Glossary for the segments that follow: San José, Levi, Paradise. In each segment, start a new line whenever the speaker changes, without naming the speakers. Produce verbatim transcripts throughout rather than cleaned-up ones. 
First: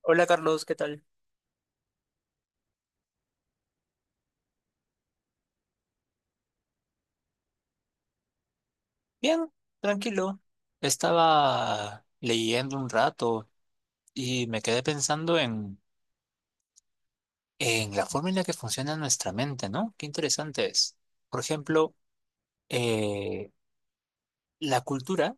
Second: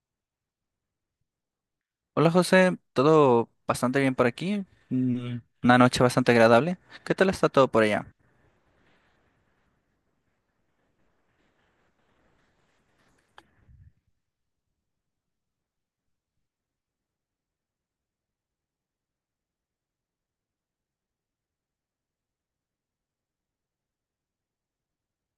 Hola Carlos, ¿qué tal?
Hola José, todo bastante bien por aquí, Mm, una noche bastante agradable. ¿Qué tal está todo por allá?
Bien, tranquilo. Estaba leyendo un rato y me quedé pensando en, en la forma en la que funciona nuestra mente, ¿no? Qué interesante es. Por ejemplo, eh, la cultura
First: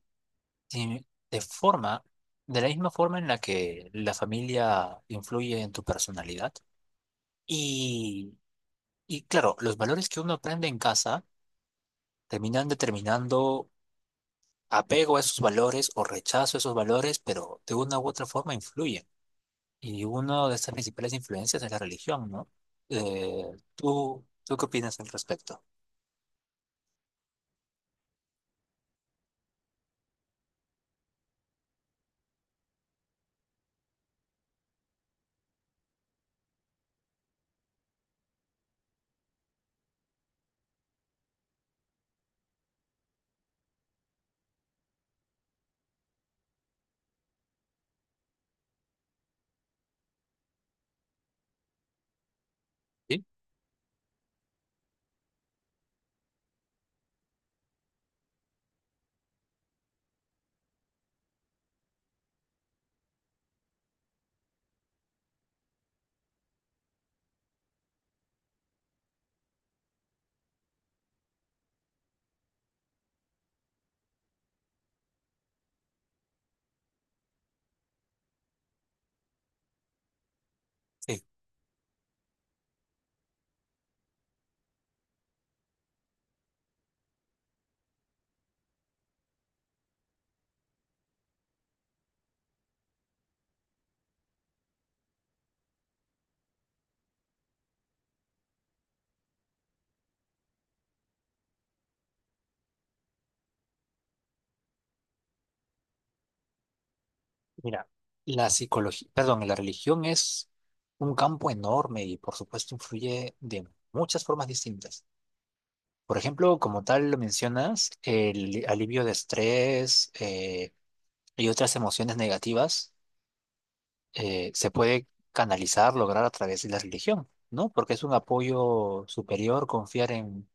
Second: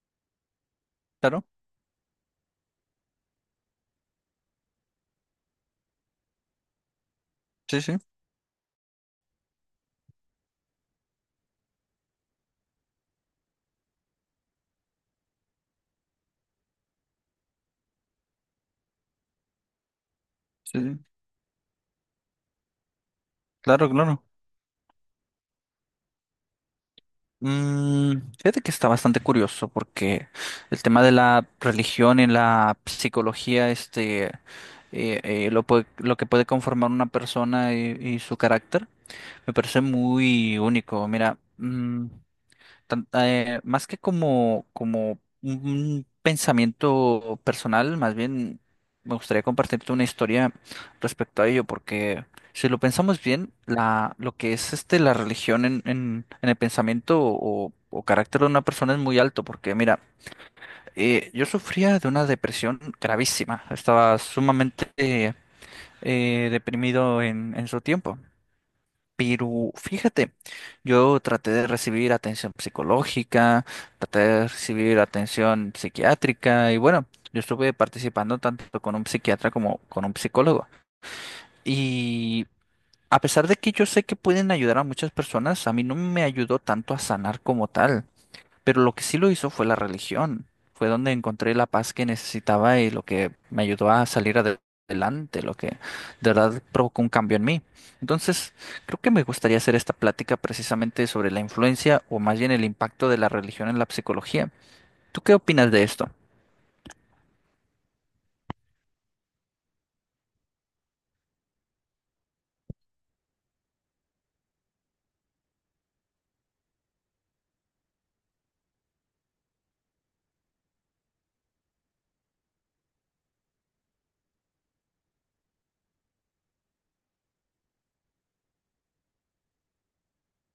te, te
Claro,
forma de la misma forma en la que la familia influye en tu personalidad.
sí, sí,
Y, y claro, los valores que uno aprende en casa terminan determinando apego a esos valores o rechazo a esos valores, pero de una u otra forma influyen. Y una de estas
sí, sí,
principales influencias es la religión, ¿no? Eh,
claro, claro.
¿tú, tú qué opinas al respecto?
Mm, fíjate que está bastante curioso porque el tema de la religión y la psicología, este, eh, eh, lo, puede- lo que puede conformar una persona y, y su carácter, me parece muy único. Mira, mm, tan- eh, más que como, como un pensamiento personal, más bien me gustaría compartirte una historia respecto a ello, porque si lo pensamos
¿Sí?
bien, la, lo que es este, la religión en, en, en el pensamiento o, o carácter de una persona es muy alto, porque mira, eh, yo sufría de una depresión gravísima, estaba sumamente eh, eh, deprimido en, en su tiempo. Pero fíjate, yo traté de recibir atención psicológica, traté de recibir atención psiquiátrica y bueno, yo estuve participando tanto con un psiquiatra como con un psicólogo.
Sí,
Y a pesar de que yo sé que pueden ayudar a muchas personas, a mí no me ayudó tanto a sanar como tal. Pero lo que sí lo hizo fue la religión. Fue donde encontré la paz que necesitaba y lo que me ayudó a salir ade- adelante, lo que de verdad provocó un cambio en mí. Entonces, creo que me gustaría hacer esta plática precisamente sobre la influencia o más bien el impacto de la religión en la psicología. ¿Tú qué opinas de esto?
mira, la psicología, perdón, la religión es un campo enorme y por supuesto influye de muchas formas distintas. Por ejemplo, como tal lo mencionas, el alivio de estrés eh, y otras emociones negativas eh, se puede canalizar, lograr a través de la religión, ¿no? Porque es un apoyo superior confiar en,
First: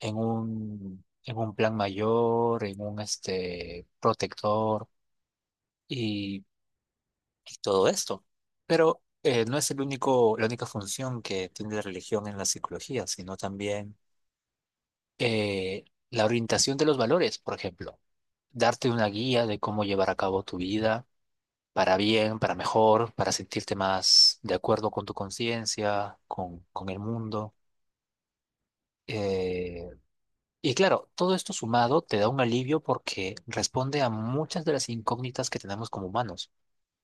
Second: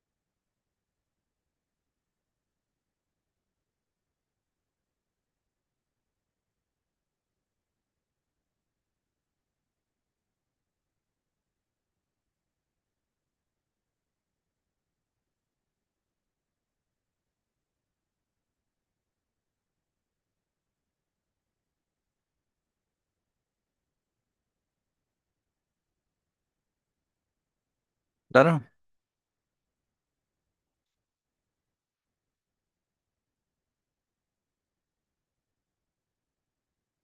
en un, en un plan mayor, en un este, protector y, y todo esto. Pero eh, no es el único, la única función que tiene la religión en la psicología, sino también eh, la orientación de los valores, por ejemplo, darte una guía de cómo llevar a cabo tu vida para bien, para mejor, para sentirte más de acuerdo con tu conciencia, con, con el mundo.
Claro.
Eh, y claro, todo esto sumado te da un alivio porque responde a muchas de las incógnitas que tenemos como humanos,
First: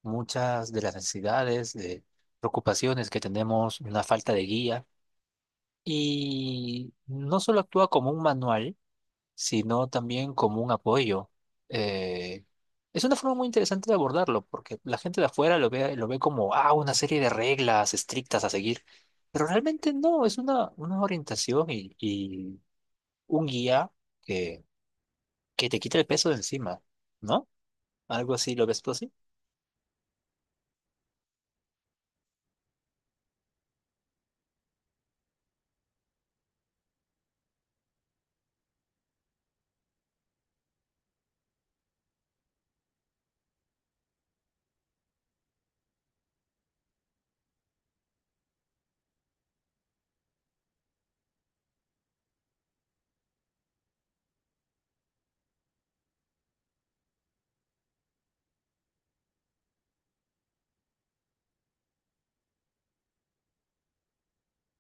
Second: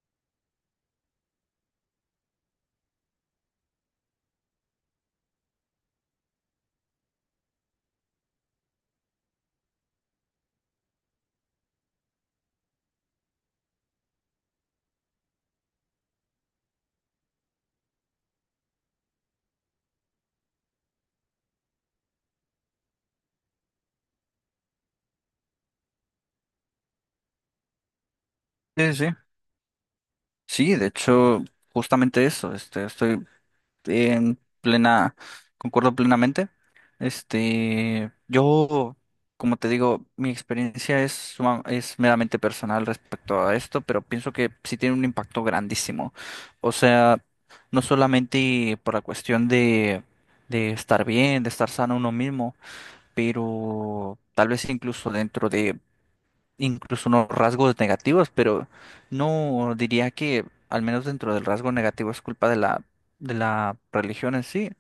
muchas de las necesidades, de preocupaciones que tenemos, una falta de guía. Y no solo actúa como un manual, sino también como un apoyo. Eh, es una forma muy interesante de abordarlo, porque la gente de afuera lo ve, lo ve como, ah, una serie de reglas estrictas a seguir, pero realmente no, es una, una orientación y, y un guía que, que te quita el peso de encima, ¿no? Algo así, ¿lo ves tú
Sí, sí.
así?
Sí, de hecho, justamente eso. Este, estoy este, en plena, concuerdo plenamente. Este, yo, como te digo, mi experiencia es, suma- es meramente personal respecto a esto, pero pienso que sí tiene un impacto grandísimo. O sea, no solamente por la cuestión de, de estar bien, de estar sano uno mismo, pero tal vez incluso dentro de incluso unos rasgos negativos, pero no diría que, al menos dentro del rasgo negativo, es culpa de la, de la religión en sí.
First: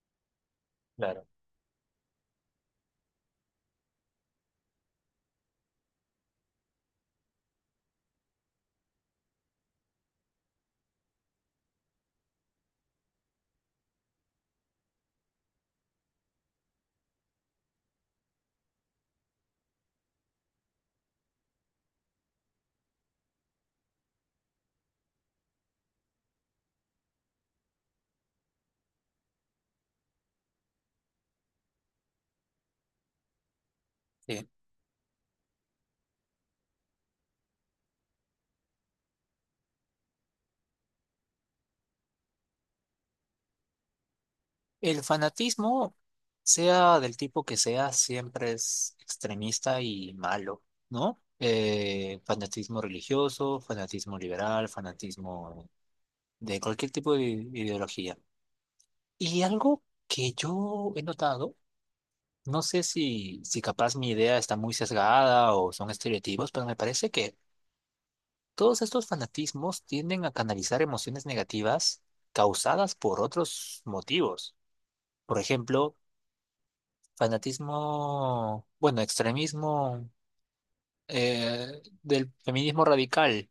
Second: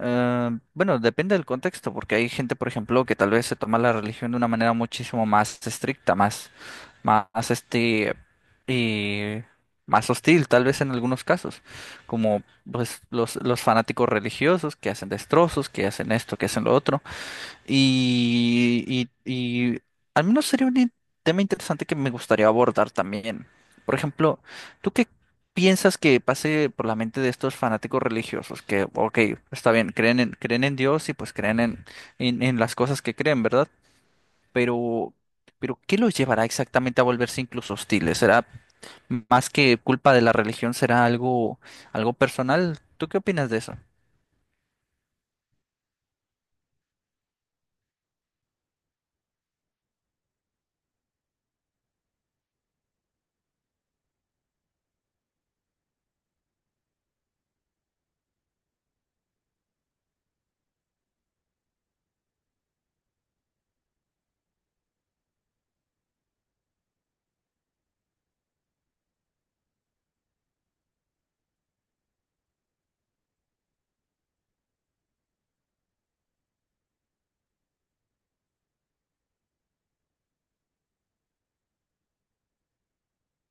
Eh, bueno,
Claro.
depende del contexto, porque hay gente, por ejemplo, que tal vez se toma la religión de una manera muchísimo más estricta, más, más este, y más hostil, tal vez en algunos casos, como pues, los, los fanáticos religiosos que hacen destrozos, que hacen esto, que hacen lo otro. Y, y, y al menos sería un in- tema interesante que me gustaría abordar también. Por ejemplo, ¿tú qué piensas que pase por la mente de estos fanáticos religiosos? Que, ok, está bien, creen en, creen en Dios y pues creen en, en, en las cosas que creen, ¿verdad?
Sí.
Pero, pero ¿qué los llevará exactamente a volverse incluso hostiles? ¿Será más que culpa de la religión? ¿Será algo, algo personal? ¿Tú qué opinas de eso?
El fanatismo, sea del tipo que sea, siempre es extremista y malo, ¿no? Eh, fanatismo religioso, fanatismo liberal, fanatismo de cualquier tipo de ideología. Y algo que yo he notado, no sé si, si capaz mi idea está muy sesgada o son estereotipos, pero me parece que todos estos fanatismos tienden a canalizar emociones negativas causadas por otros motivos. Por ejemplo, fanatismo, bueno, extremismo eh, del feminismo radical.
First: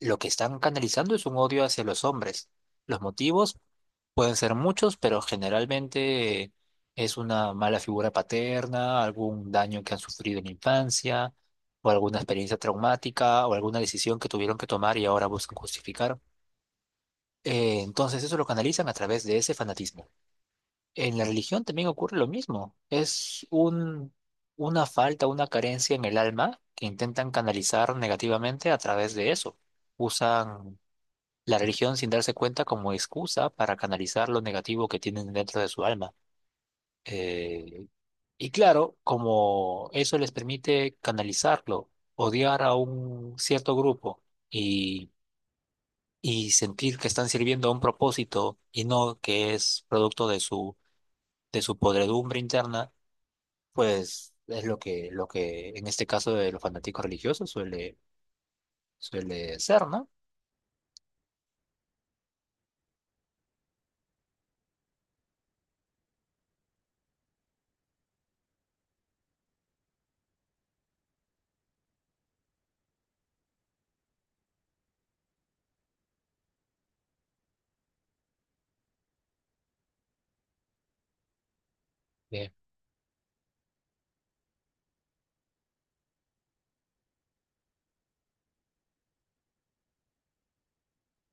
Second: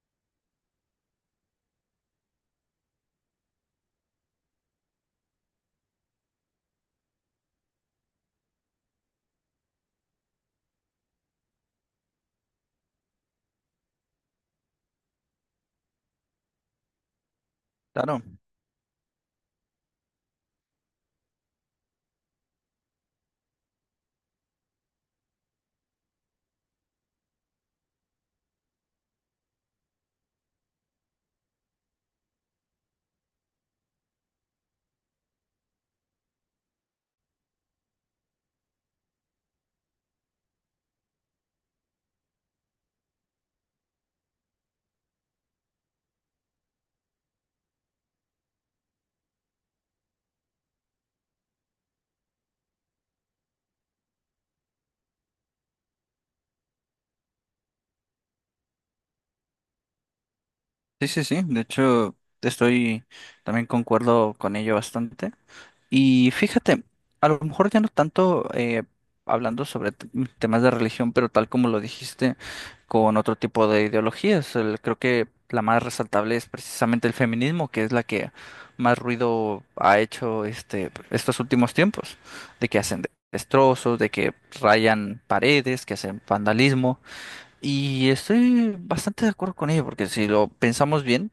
Lo que están canalizando es un odio hacia los hombres. Los motivos pueden ser muchos, pero generalmente es una mala figura paterna, algún daño que han sufrido en la infancia, o alguna experiencia traumática, o alguna decisión que tuvieron que tomar y ahora buscan justificar. Eh,
Claro.
entonces eso lo canalizan a través de ese fanatismo. En la religión también ocurre lo mismo. Es un, una falta, una carencia en el alma que intentan canalizar negativamente a través de eso. Usan la religión sin darse cuenta como excusa para canalizar lo negativo que tienen dentro de su alma. Eh, y claro, como eso les permite canalizarlo, odiar a un cierto grupo y, y sentir que están sirviendo a un propósito y no que es producto de su, de su podredumbre interna pues es lo que, lo que en este caso de los fanáticos religiosos suele, suele ser, ¿no?
Sí, sí, sí. De hecho, estoy también concuerdo con ello bastante. Y fíjate, a lo mejor ya no tanto eh, hablando sobre t- temas de religión, pero tal como lo dijiste, con otro tipo de ideologías. El- creo que la más resaltable es precisamente el feminismo, que es la que más ruido ha hecho este estos últimos tiempos,
Sí,
de que hacen de- destrozos, de que rayan paredes, que hacen vandalismo. Y estoy bastante de acuerdo con ello, porque si lo pensamos bien,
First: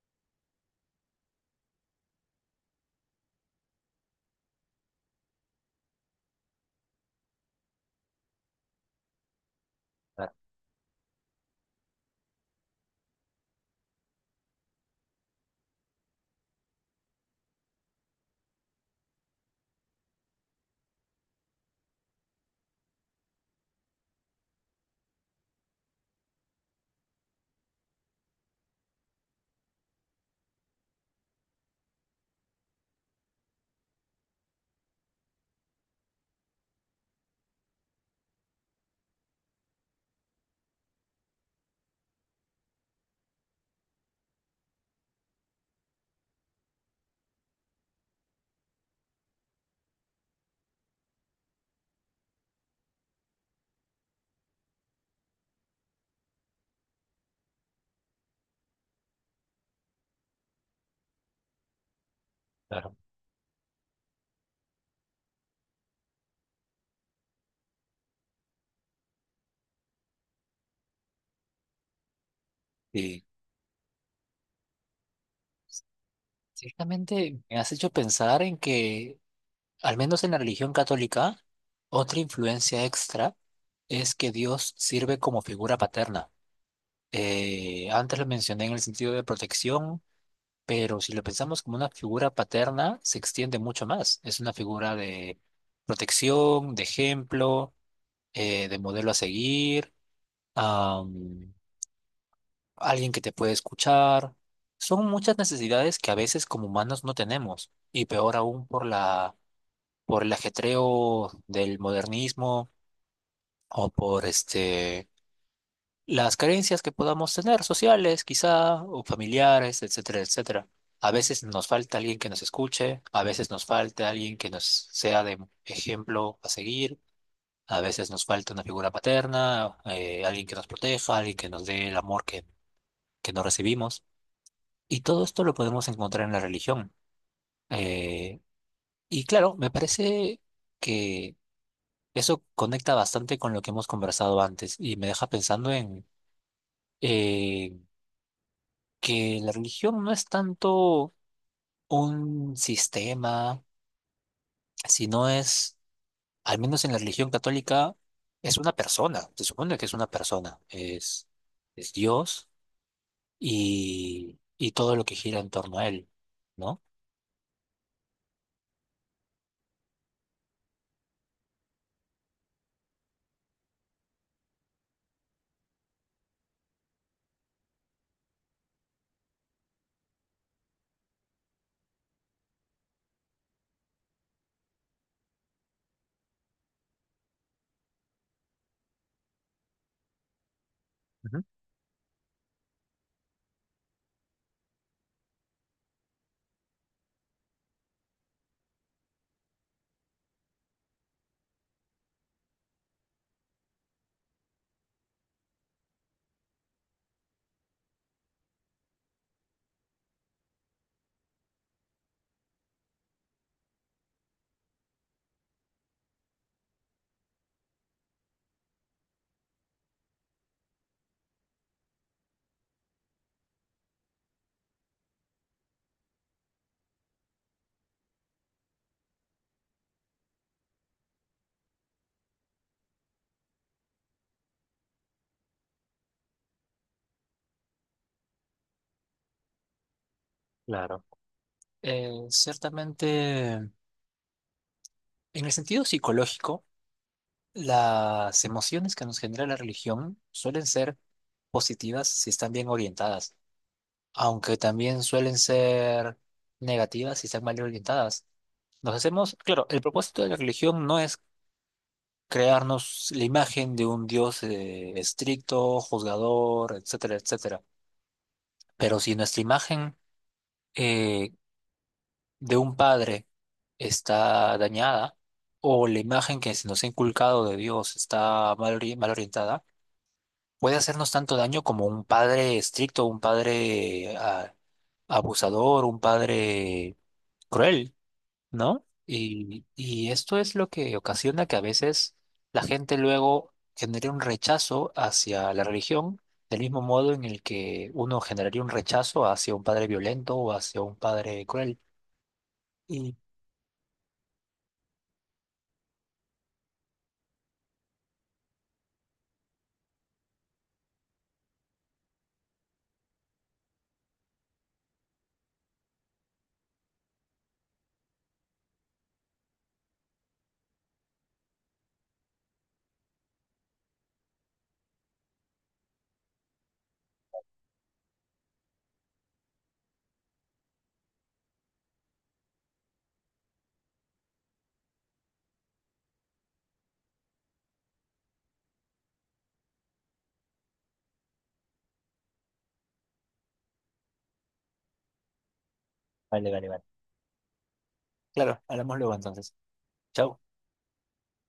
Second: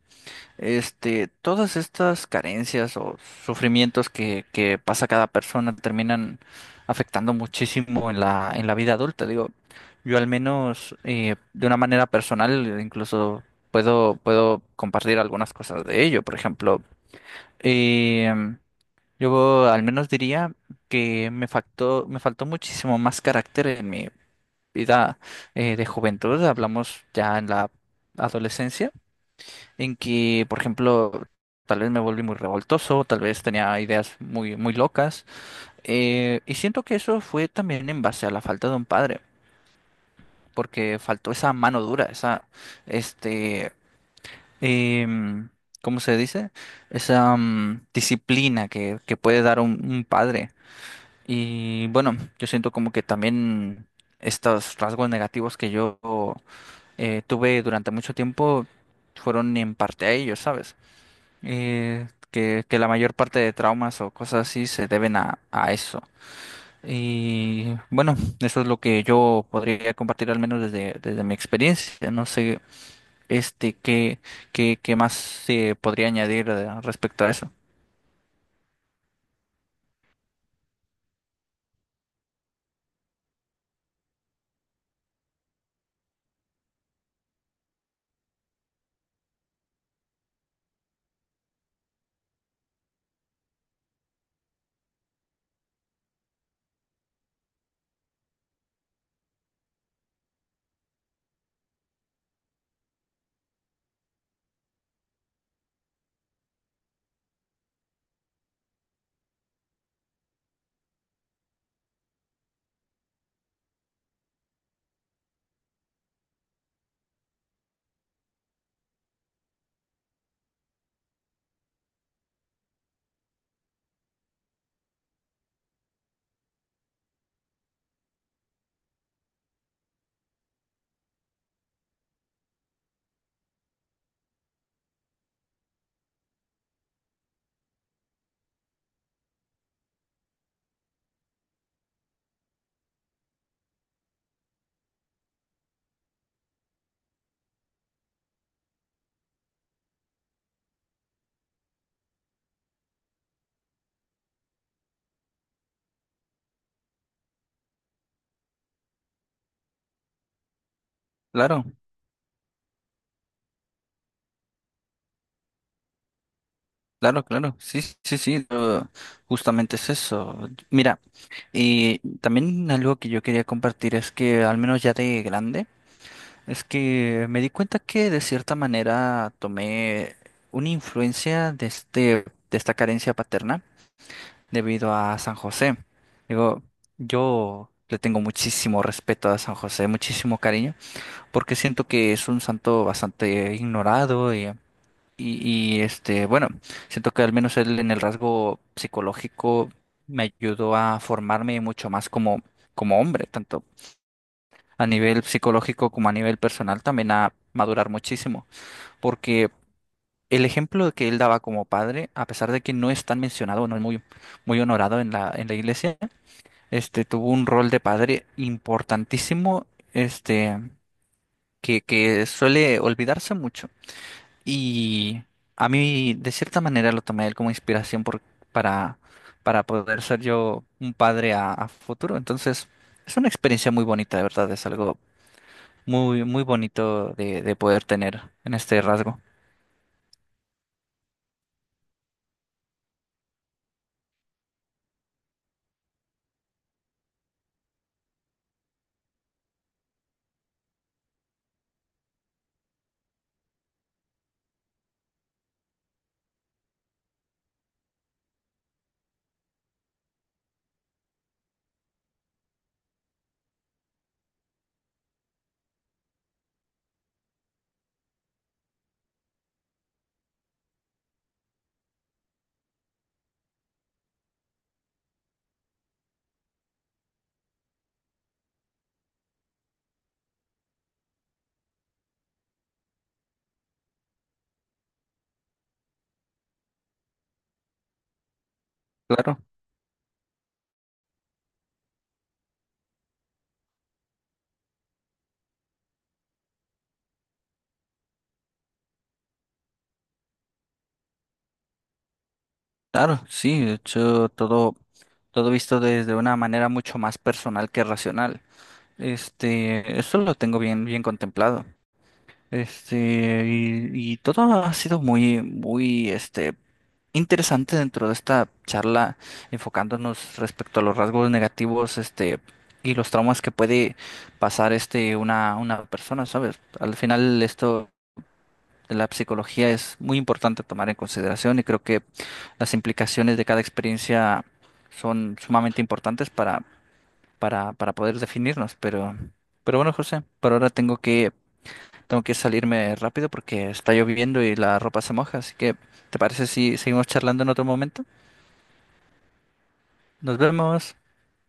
este, todas estas carencias o sufrimientos que, que pasa cada persona terminan afectando muchísimo en la, en la vida adulta. Digo, yo al
claro,
menos eh, de una manera personal incluso puedo, puedo compartir algunas cosas de ello. Por ejemplo, em, yo al menos diría que me faltó, me faltó muchísimo más carácter en mi vida eh, de juventud. Hablamos ya en la adolescencia en que, por ejemplo, tal vez me volví muy revoltoso, tal vez tenía ideas muy, muy locas, eh, y siento que eso fue también en base a la falta de un padre, porque faltó esa mano dura, esa, este, em, ¿cómo se dice? Esa, mm, disciplina que, que puede dar un, un padre. Y bueno, yo siento como que también estos rasgos negativos que yo eh, tuve durante mucho tiempo fueron en parte a ellos, ¿sabes? eh, que, que la
claro.
mayor parte de traumas o cosas así se deben a, a eso. Y bueno, eso es lo que yo podría compartir al menos desde, desde mi experiencia. No sé,
Y
este, qué, qué, qué más se podría añadir eh, respecto a
ciertamente
eso.
me has hecho pensar en que, al menos en la religión católica, otra influencia extra es que Dios sirve como figura paterna. Eh, antes lo mencioné en el sentido de protección, pero si lo pensamos como una figura paterna, se extiende mucho más. Es una figura de protección, de ejemplo, eh, de modelo a seguir. am, alguien que te puede escuchar. Son muchas necesidades que a veces como humanos no tenemos, y peor aún por la, por el ajetreo del modernismo o por este, las carencias que podamos tener, sociales quizá, o familiares, etcétera, etcétera. A veces nos falta alguien que nos escuche, a veces nos falta alguien que nos sea de ejemplo a seguir, a veces nos falta una figura paterna, eh, alguien que nos proteja, alguien que nos dé el amor que, que no recibimos. Y todo esto lo podemos encontrar en la religión. Eh, y claro, me parece que eso conecta bastante con lo que hemos conversado antes y me deja pensando en eh, que la religión no es tanto un sistema, sino es, al menos en la religión católica, es una persona. Se supone que es una persona, es,
Claro,
es Dios y, y todo lo que gira en torno a él, ¿no?
claro, claro. Sí, sí, sí. eh, Justamente es eso. Mira, y también algo que yo quería compartir es que al menos ya de grande. Es que me di cuenta que de cierta manera tomé una influencia de este, de esta carencia paterna debido a San José. Digo, yo le tengo muchísimo respeto a San José, muchísimo cariño,
Ujú.
porque siento que es un santo bastante ignorado y, y, y, este, bueno, siento que al menos él en el rasgo psicológico me ayudó a formarme mucho más como, como hombre, tanto a nivel psicológico como a nivel personal también a madurar muchísimo, porque el ejemplo que él daba como padre, a pesar de que no es tan mencionado, no es muy, muy honorado en la, en la iglesia, este tuvo un rol de padre importantísimo, este, que, que suele olvidarse mucho. Y a mí, de cierta manera, lo tomé a él como inspiración por- para, para poder ser yo un padre a, a futuro. Entonces, es una experiencia muy bonita, de verdad, es algo muy, muy bonito de, de poder tener en este rasgo.
Claro. Eh, ciertamente. En el sentido psicológico, las emociones que nos genera la religión suelen ser positivas si están bien orientadas, aunque también suelen ser negativas si están mal orientadas. Nos hacemos, claro, el propósito de la religión no es crearnos la imagen de un Dios eh, estricto, juzgador, etcétera, etcétera. Pero si nuestra imagen eh, de un padre está dañada o la imagen que se nos ha inculcado de Dios está mal, ori- mal orientada, puede hacernos tanto daño como un padre estricto, un padre ah, abusador, un padre cruel, ¿no?
Claro,
Y, y esto es lo que ocasiona que a veces la gente luego genere un rechazo hacia la religión, del mismo modo en el que uno generaría un rechazo hacia un padre violento o hacia un padre cruel. Y...
claro, sí, de hecho, todo, todo visto desde una manera mucho más personal que racional. Este, eso lo tengo bien, bien contemplado. Este, y, y todo ha sido muy, muy, este, interesante dentro de esta charla, enfocándonos respecto a los rasgos negativos, este, y los traumas que puede pasar, este, una, una persona, ¿sabes? Al final esto la psicología es muy importante tomar en consideración y creo que las implicaciones de cada experiencia son sumamente importantes para, para, para poder definirnos. Pero, pero bueno, José, por ahora tengo que, tengo que salirme rápido porque está lloviendo y la ropa se moja. Así que, ¿te parece
Vale, vale,
si
vale.
seguimos charlando en otro momento?
Claro, hablamos luego entonces.
Nos
Chau.
vemos.